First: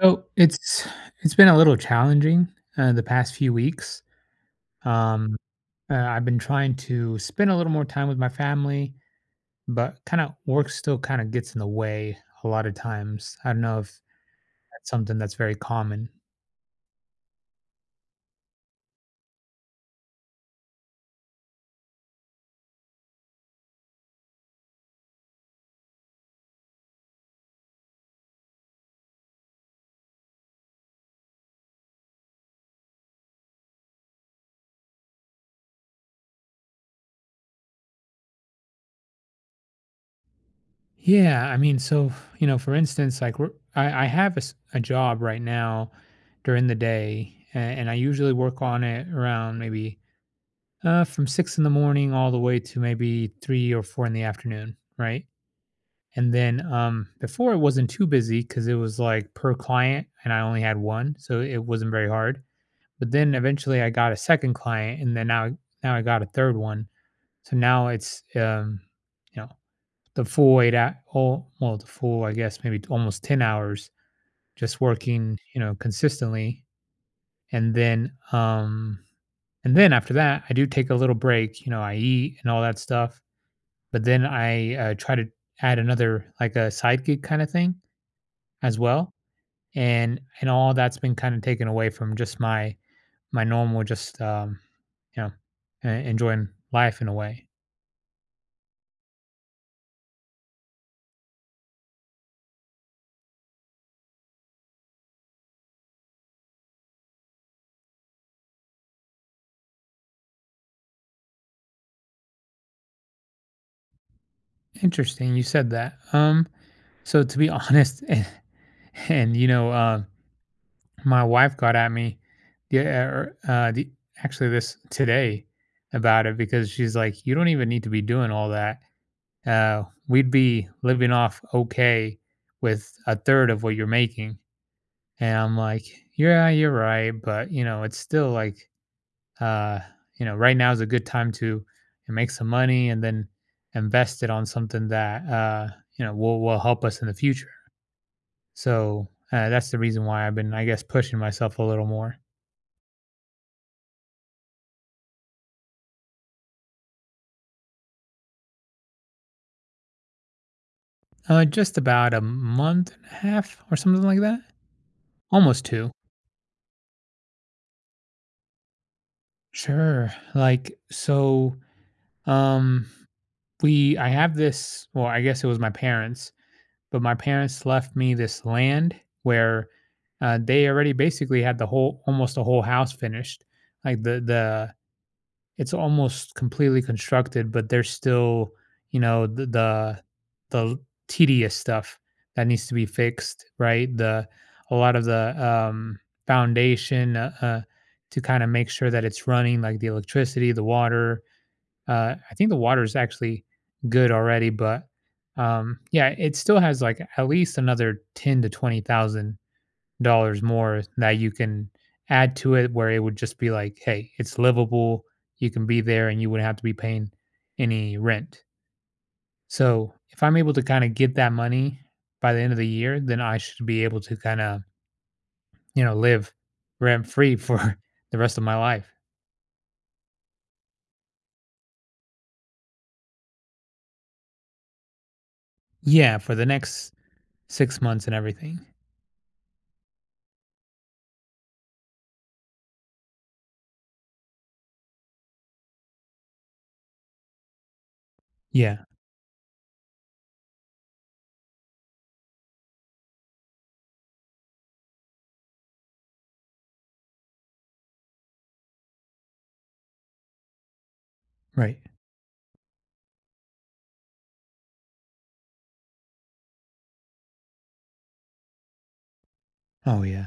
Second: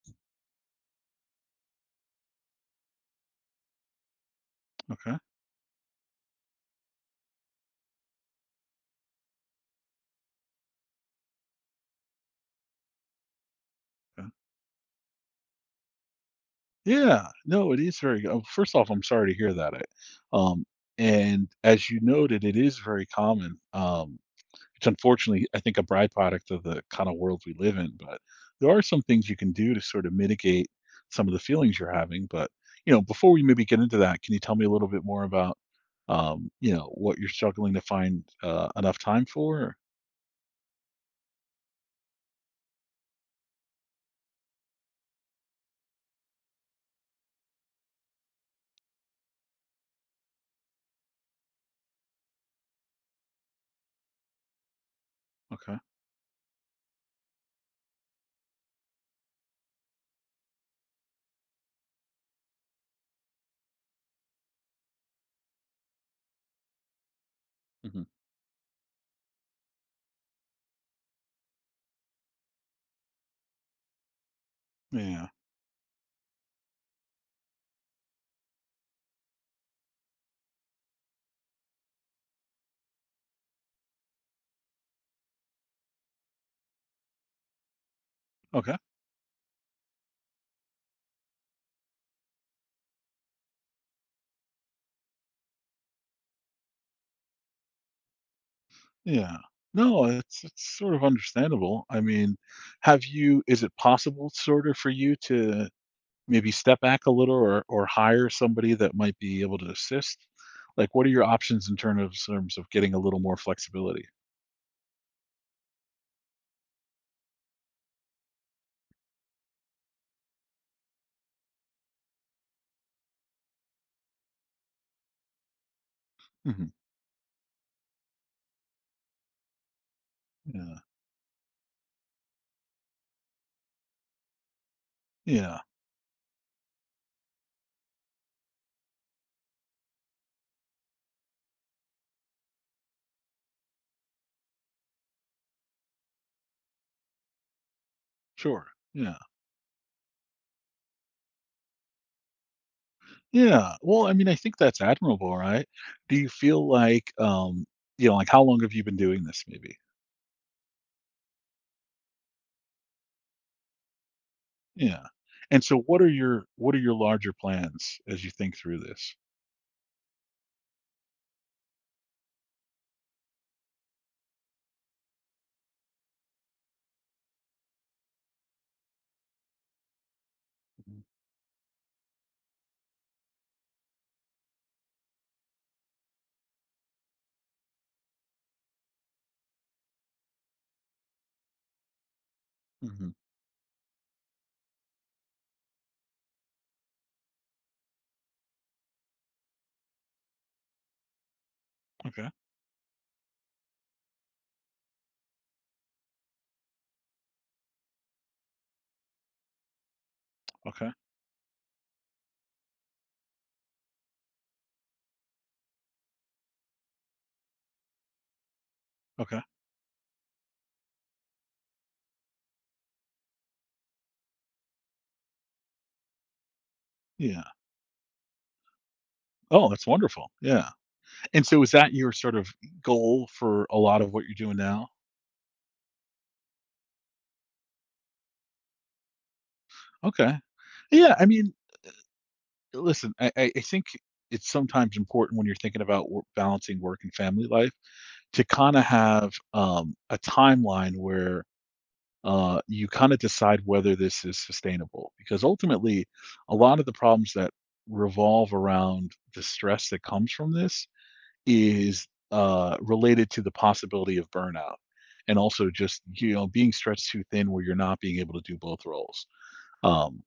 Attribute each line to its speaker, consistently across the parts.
Speaker 1: So it's been a little challenging the past few weeks.
Speaker 2: Okay,
Speaker 1: Um, I've been trying to spend a little more time with my family, but kind of work still kind of gets in the way a lot of times. I don't know if
Speaker 2: yeah.
Speaker 1: that's something that's very common.
Speaker 2: Yeah, no, it is very oh, first off, I'm sorry to hear that. I um, and as you noted, it is very common. It's unfortunately, I think, a byproduct of the kinda world we live in, but there are some things you can do to sort of mitigate some of the feelings you're having, but, before we maybe get into that, can you tell me a little bit more about, what you're struggling to find, enough time for?
Speaker 1: Yeah, I mean, so you know, for instance, I have a job right now during the day, and I usually work on it around maybe from 6 in the morning all the way to maybe 3 or 4 in the afternoon, right?
Speaker 2: Okay.
Speaker 1: And then before it wasn't too busy because it was like per client and I only had one, so it wasn't very hard. But then eventually I got a second client, and then now I got a third one. So now
Speaker 2: Mhm.
Speaker 1: it's you know the full eight at oh well the full I guess maybe almost 10 hours just
Speaker 2: Yeah.
Speaker 1: working you know consistently, and then um, and then after that I do take a little break. You know I eat and all that stuff, but then I try to add another like a side gig kind of thing
Speaker 2: Okay.
Speaker 1: as well. And all that's been kind of taken away from just my normal just you know enjoying life in a way.
Speaker 2: Yeah. No, it's sort of understandable. I mean, have you is it possible sort of for you to maybe step back a little or hire somebody that might be able to assist? Like, what are your options in terms of getting a little more flexibility?
Speaker 1: Interesting, you said that. So to be honest and my wife got at me yeah the actually this today about it
Speaker 2: Hmm.
Speaker 1: because she's like you don't even need to be doing all that. We'd be
Speaker 2: Yeah.
Speaker 1: living off okay with a third of what you're making. And I'm
Speaker 2: Yeah.
Speaker 1: like, yeah, you're right. But, it's still like, uh, right now is a good time to make some money and then invest it on something that, will help us in the future.
Speaker 2: Sure.
Speaker 1: So
Speaker 2: Yeah.
Speaker 1: that's the reason why I've been, I guess, pushing myself a little more.
Speaker 2: Yeah. Well, I mean, I think that's admirable, right? Do you feel like how long have you been doing this maybe?
Speaker 1: Just about a month and a half or something like that.
Speaker 2: Yeah.
Speaker 1: Almost
Speaker 2: And so
Speaker 1: two.
Speaker 2: what are your larger plans as you think through this?
Speaker 1: Sure. Like, so, um, I have this, well, I guess it was my parents but my parents left me this land where they already basically had the whole almost a whole house finished, like the it's almost completely constructed, but there's still you know the the, the tedious stuff that needs to be
Speaker 2: Mhm.
Speaker 1: fixed, right? the A lot of the foundation, to kind of make sure that it's running, like the electricity, the water.
Speaker 2: Okay.
Speaker 1: I think the water is actually good already, but yeah, it still has like at least another ten to twenty thousand dollars more
Speaker 2: Okay.
Speaker 1: that you can add to it, where it would just be like, hey, it's livable. You can be there, and you wouldn't have to be paying any rent.
Speaker 2: Okay.
Speaker 1: So if I'm able to kind of get that money by the end of the year, then I should be able to kind of live rent free
Speaker 2: Yeah.
Speaker 1: for the rest of my life.
Speaker 2: Oh, that's wonderful. Yeah. And so is that your sort of goal for a lot of what you're doing now?
Speaker 1: Yeah, for the next 6 months and everything.
Speaker 2: Okay. Yeah. I mean, listen, I think it's sometimes important when you're thinking about balancing work and family life to kind
Speaker 1: Yeah,
Speaker 2: of have a timeline where you kind of decide whether this is sustainable. Because ultimately, a lot of the problems that revolve around the stress that comes from this
Speaker 1: right.
Speaker 2: is related to the possibility of burnout, and also, just you know, being stretched too thin where you're not being able to do both roles.
Speaker 1: Oh
Speaker 2: um,
Speaker 1: yeah.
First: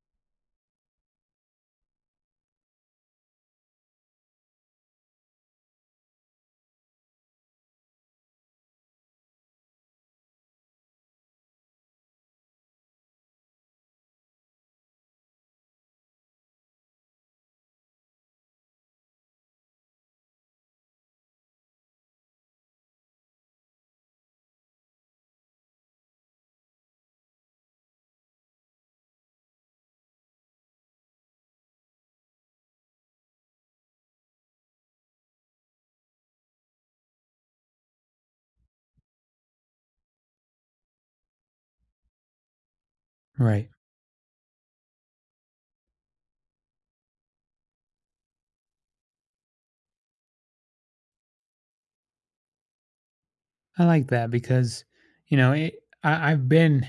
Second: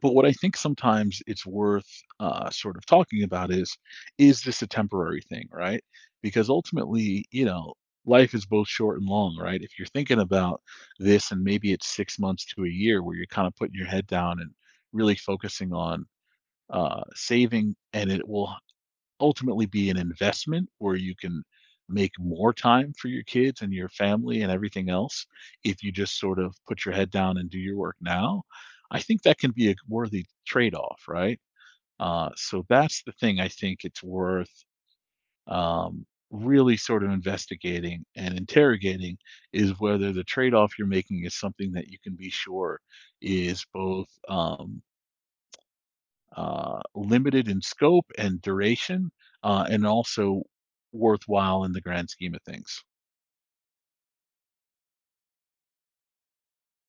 Speaker 2: but what I think sometimes it's worth sort of talking about is this a temporary thing, right? Because ultimately, you know, life is both short and long, right? If you're thinking about this and maybe it's 6 months to a year where you're kind of putting your head down and really focusing on saving, and it will ultimately be an investment where you can make more time for your kids and your family and everything else if you just sort of put your head down and do your work now. I think that can be a worthy trade-off, right? So that's the thing I think it's worth um, really sort of investigating and interrogating, is whether the trade-off you're making is something that you can be sure is
Speaker 1: Right.
Speaker 2: both limited in scope and duration, and also worthwhile in the grand scheme of things.
Speaker 1: I like that because, you know, I've been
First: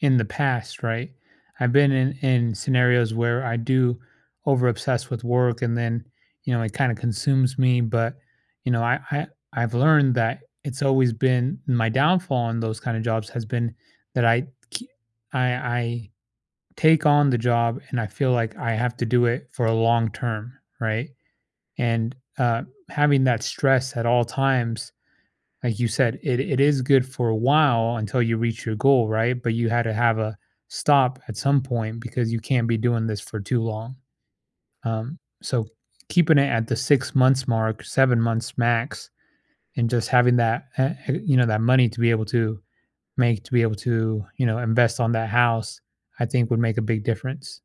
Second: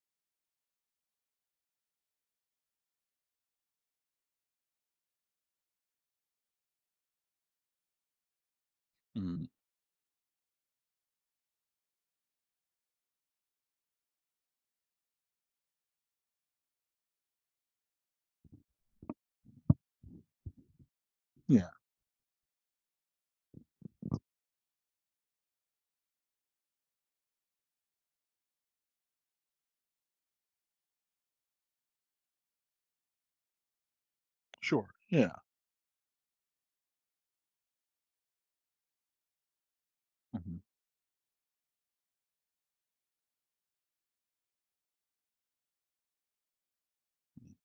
Speaker 1: in the past, right? I've been in scenarios where I do over obsess with work and then, it kind of consumes me. But, you know, I, I,
Speaker 2: Mm,
Speaker 1: I've learned that it's always been my downfall in those kind of jobs has been that ke- I take on the job and I feel like I have to do it for a long term, right?
Speaker 2: yeah,
Speaker 1: And having that stress at all times, like you said, it is good for a while until you reach your goal, right? But you had to have a stop at some point because you can't be doing this for too long.
Speaker 2: sure. Yeah.
Speaker 1: So keeping it at the 6 months mark, 7 months max, and just having
Speaker 2: Mhm.
Speaker 1: that, that money to be able to to be able to, invest on that house, I think would make a big difference.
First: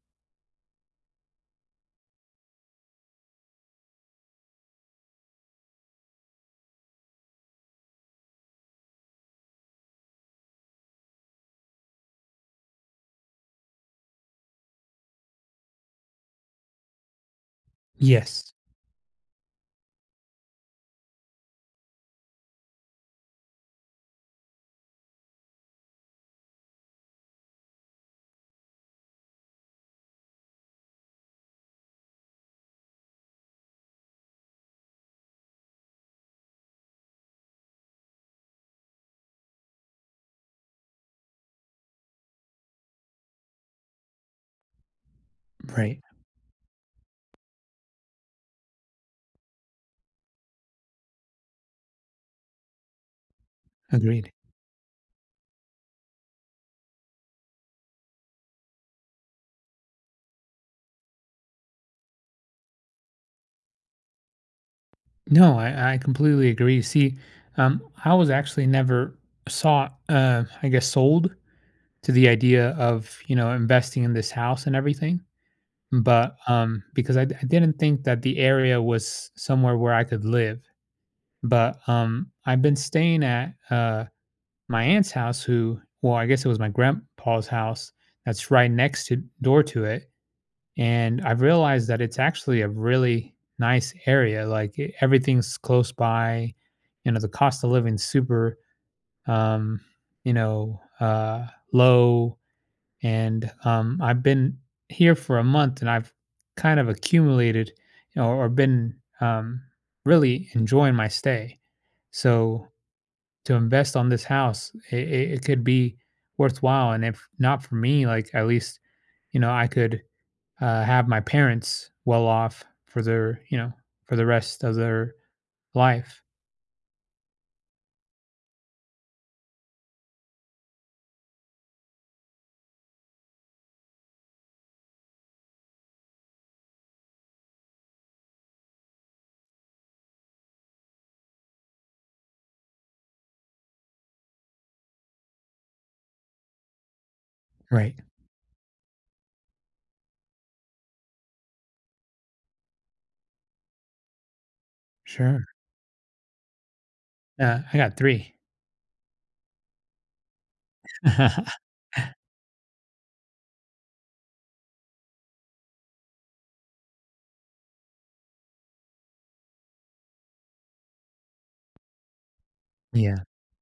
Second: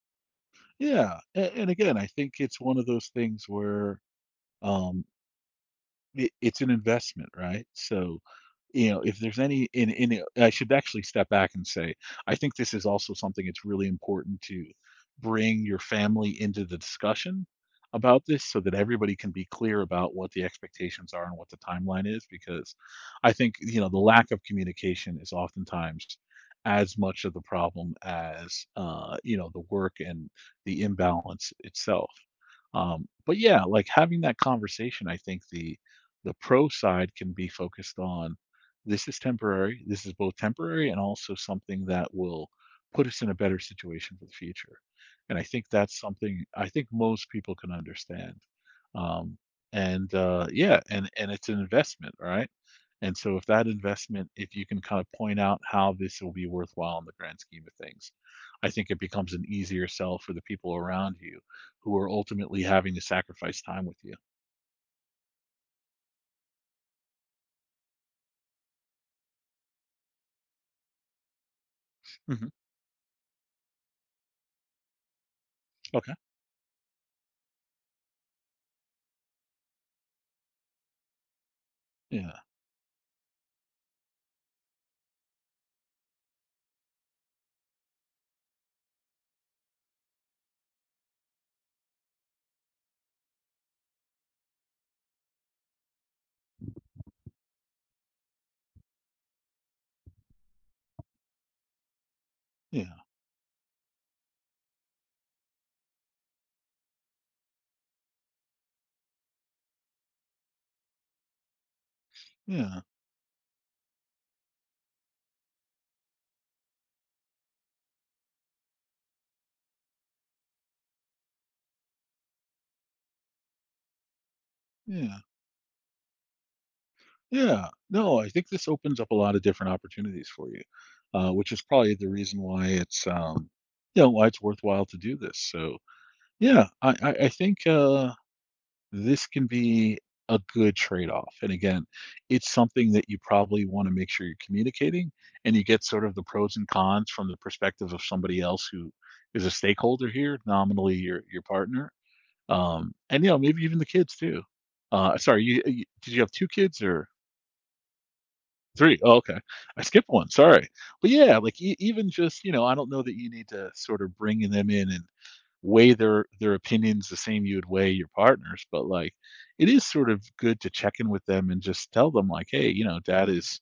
Speaker 2: Yeah, and again, I think it's one of those things where um, it's an investment, right? So, you know, if there's any in it I should actually step back and say, I think this is also something, it's really important to bring your family into the discussion about this
Speaker 1: Yes.
Speaker 2: so that everybody can be clear about what the expectations are and what the timeline is, because I think, you know, the lack of communication is oftentimes as much of the problem as the work and the imbalance itself. But yeah, like, having that conversation, I think the pro side can be focused on this is temporary. This is both temporary and also something that will put us in a better situation for the future. And I think that's
Speaker 1: Right.
Speaker 2: something I think most people can understand. Um, and Yeah, and it's an investment, right? And so if that
Speaker 1: Agreed.
Speaker 2: investment, if you can kind of point out how this will be worthwhile in the grand scheme of things, I think it becomes an easier sell for the people around you who are ultimately having to sacrifice time with you.
Speaker 1: No, I completely agree. See, I was actually never saw, I guess, sold to the
Speaker 2: Hmm.
Speaker 1: idea of investing in this house and everything,
Speaker 2: Okay.
Speaker 1: but because I didn't think that the area was somewhere where I could live. But
Speaker 2: Yeah.
Speaker 1: I've been staying at my aunt's house, who, well, I guess it was my grandpa's house that's right next to door to it, and I've realized that it's actually a really nice area. Like everything's close by. You know, the cost of living super, um, you know, uh, low.
Speaker 2: Yeah.
Speaker 1: And I've been here for a month, and I've kind of accumulated, or been um, really enjoying my stay. So
Speaker 2: Yeah,
Speaker 1: to invest on this house, it could be worthwhile. And if not for me, like at least I could have my parents well off for their, for the rest of their
Speaker 2: yeah,
Speaker 1: life.
Speaker 2: yeah. No, I think this opens up a lot of different opportunities for you, which is probably the reason why it's, why it's worthwhile to do this. So, yeah, I think this can be a good trade-off. And again, it's something that you probably want to make sure you're communicating, and you get sort of the pros and cons from the perspective
Speaker 1: Right.
Speaker 2: of somebody else who is a stakeholder here, nominally your partner, and maybe even the kids too. Sorry,
Speaker 1: Sure.
Speaker 2: you did you have two kids or?
Speaker 1: I got 3.
Speaker 2: Three. Oh, okay. I skipped one. Sorry. But yeah, like, even just, I don't know that you need to sort of bring them in and weigh their opinions the same you would weigh your partners. But like, it is sort of good to check in with them and just tell them, like, hey,
Speaker 1: Yeah.
Speaker 2: dad is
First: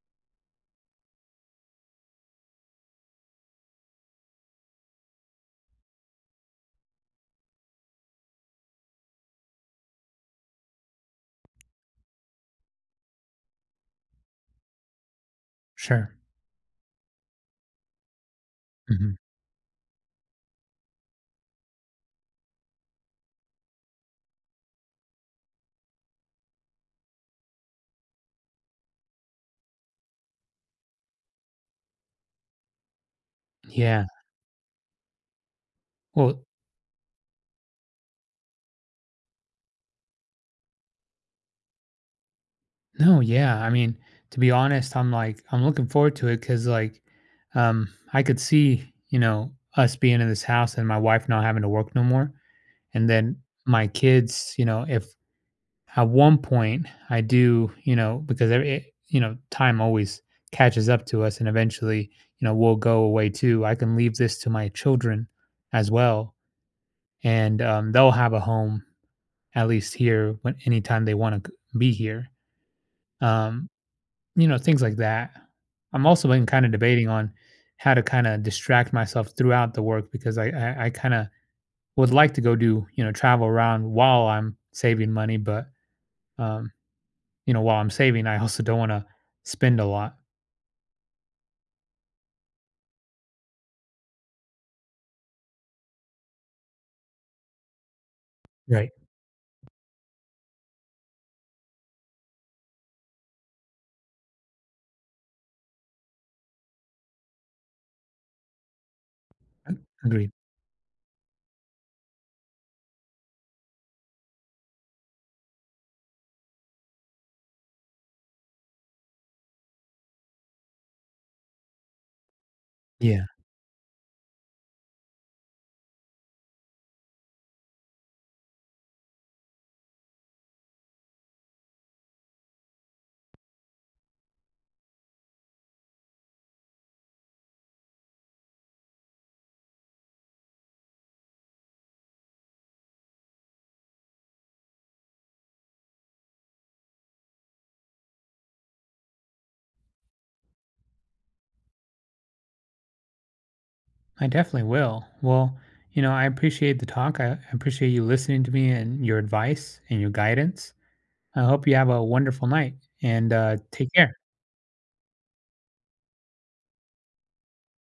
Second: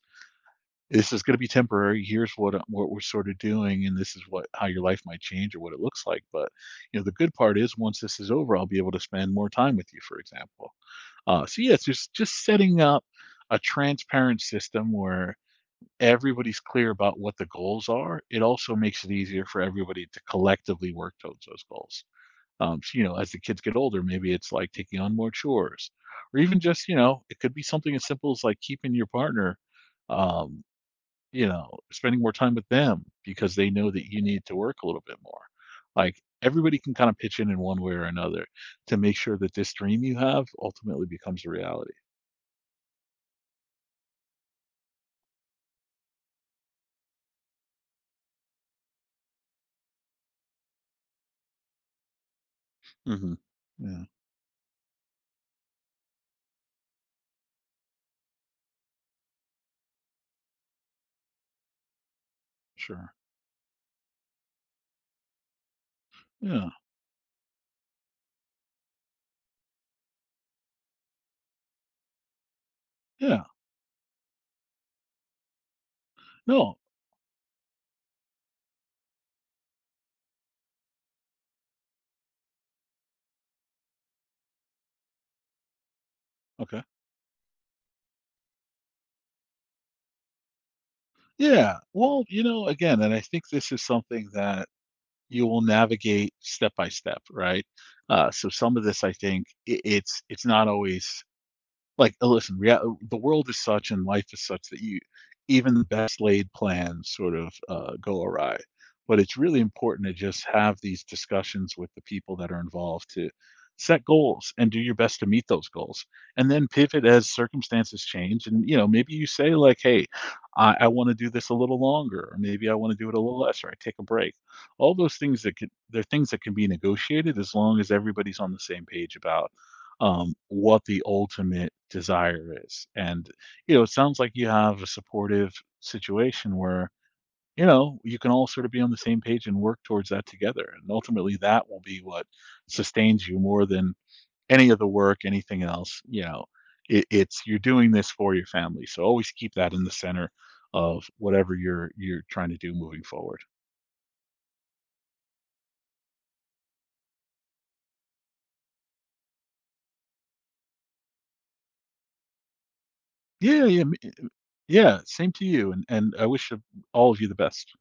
Speaker 2: this is going to be temporary. Here's what we're sort of doing, and this is what how your life might change or what it looks like. But, the good part is once this is over, I'll be able to spend more time with you, for example. So, yeah, it's just setting up a transparent system where
Speaker 1: Sure.
Speaker 2: everybody's clear about what the goals are. It also makes it
Speaker 1: Mhm.
Speaker 2: easier for everybody to collectively work towards those goals. So, as the kids get older, maybe it's like taking on more chores, or even just, you know, it could be something as simple as like keeping your partner, um, spending more time with them because they know
Speaker 1: Yeah.
Speaker 2: that you need to work a little bit more. Like,
Speaker 1: Well,
Speaker 2: everybody can kind of pitch in one way or another to make sure that this dream you have ultimately becomes a reality.
Speaker 1: no, yeah. I mean, to be honest, I'm like, I'm looking forward to it because, like, um, I could see, us being in this house and my wife not having to work no more. And
Speaker 2: Hmm.
Speaker 1: then my
Speaker 2: Yeah,
Speaker 1: kids, if at one point I do, because every, eh, you know, time always catches up to us and eventually, we'll go
Speaker 2: sure.
Speaker 1: away too. I can leave this to my children as well.
Speaker 2: Yeah,
Speaker 1: And they'll have a home at least here when anytime they want to be here.
Speaker 2: yeah.
Speaker 1: Um, Things like that. I'm also been kind of
Speaker 2: No,
Speaker 1: debating on how to kind of distract myself throughout the work because I kind of would like to go do, travel around while I'm saving money, but um,
Speaker 2: okay.
Speaker 1: while I'm saving, I also don't wanna spend a lot.
Speaker 2: Yeah. Well, you know, again, and I think this is something that you will navigate step by step, right? So some of
Speaker 1: Right.
Speaker 2: this, I think, I it's not always like, listen, rea the world is such and life is such that, you even the best laid plans sort of, go awry, but it's really
Speaker 1: Ag
Speaker 2: important to
Speaker 1: agreed.
Speaker 2: just have these discussions with the people that are involved to set goals and do your best to meet those goals, and then pivot as circumstances change, and, you know, maybe you say like, "Hey, I wanna do this a little longer," or, "Maybe I wanna do it a
Speaker 1: Yeah.
Speaker 2: little less," or, "I take a break." All those things that can they're things that can be negotiated as long as everybody's on the same page about what the ultimate desire is. And, you know, it sounds like you have a supportive situation where, you know, you can all sort of be on the same page and work towards that together. And ultimately, that will be what sustains you more than any of the work, anything else. You know, it's you're doing this for your family. So always keep that in the center of whatever you're trying to do moving forward.
Speaker 1: I definitely will. Well, you know, I appreciate the talk. I appreciate you listening to me and your advice and your guidance. I hope you have a wonderful night and,
Speaker 2: Yeah, yeah,
Speaker 1: take care.
Speaker 2: yeah. Same to you, and I wish all of you the best.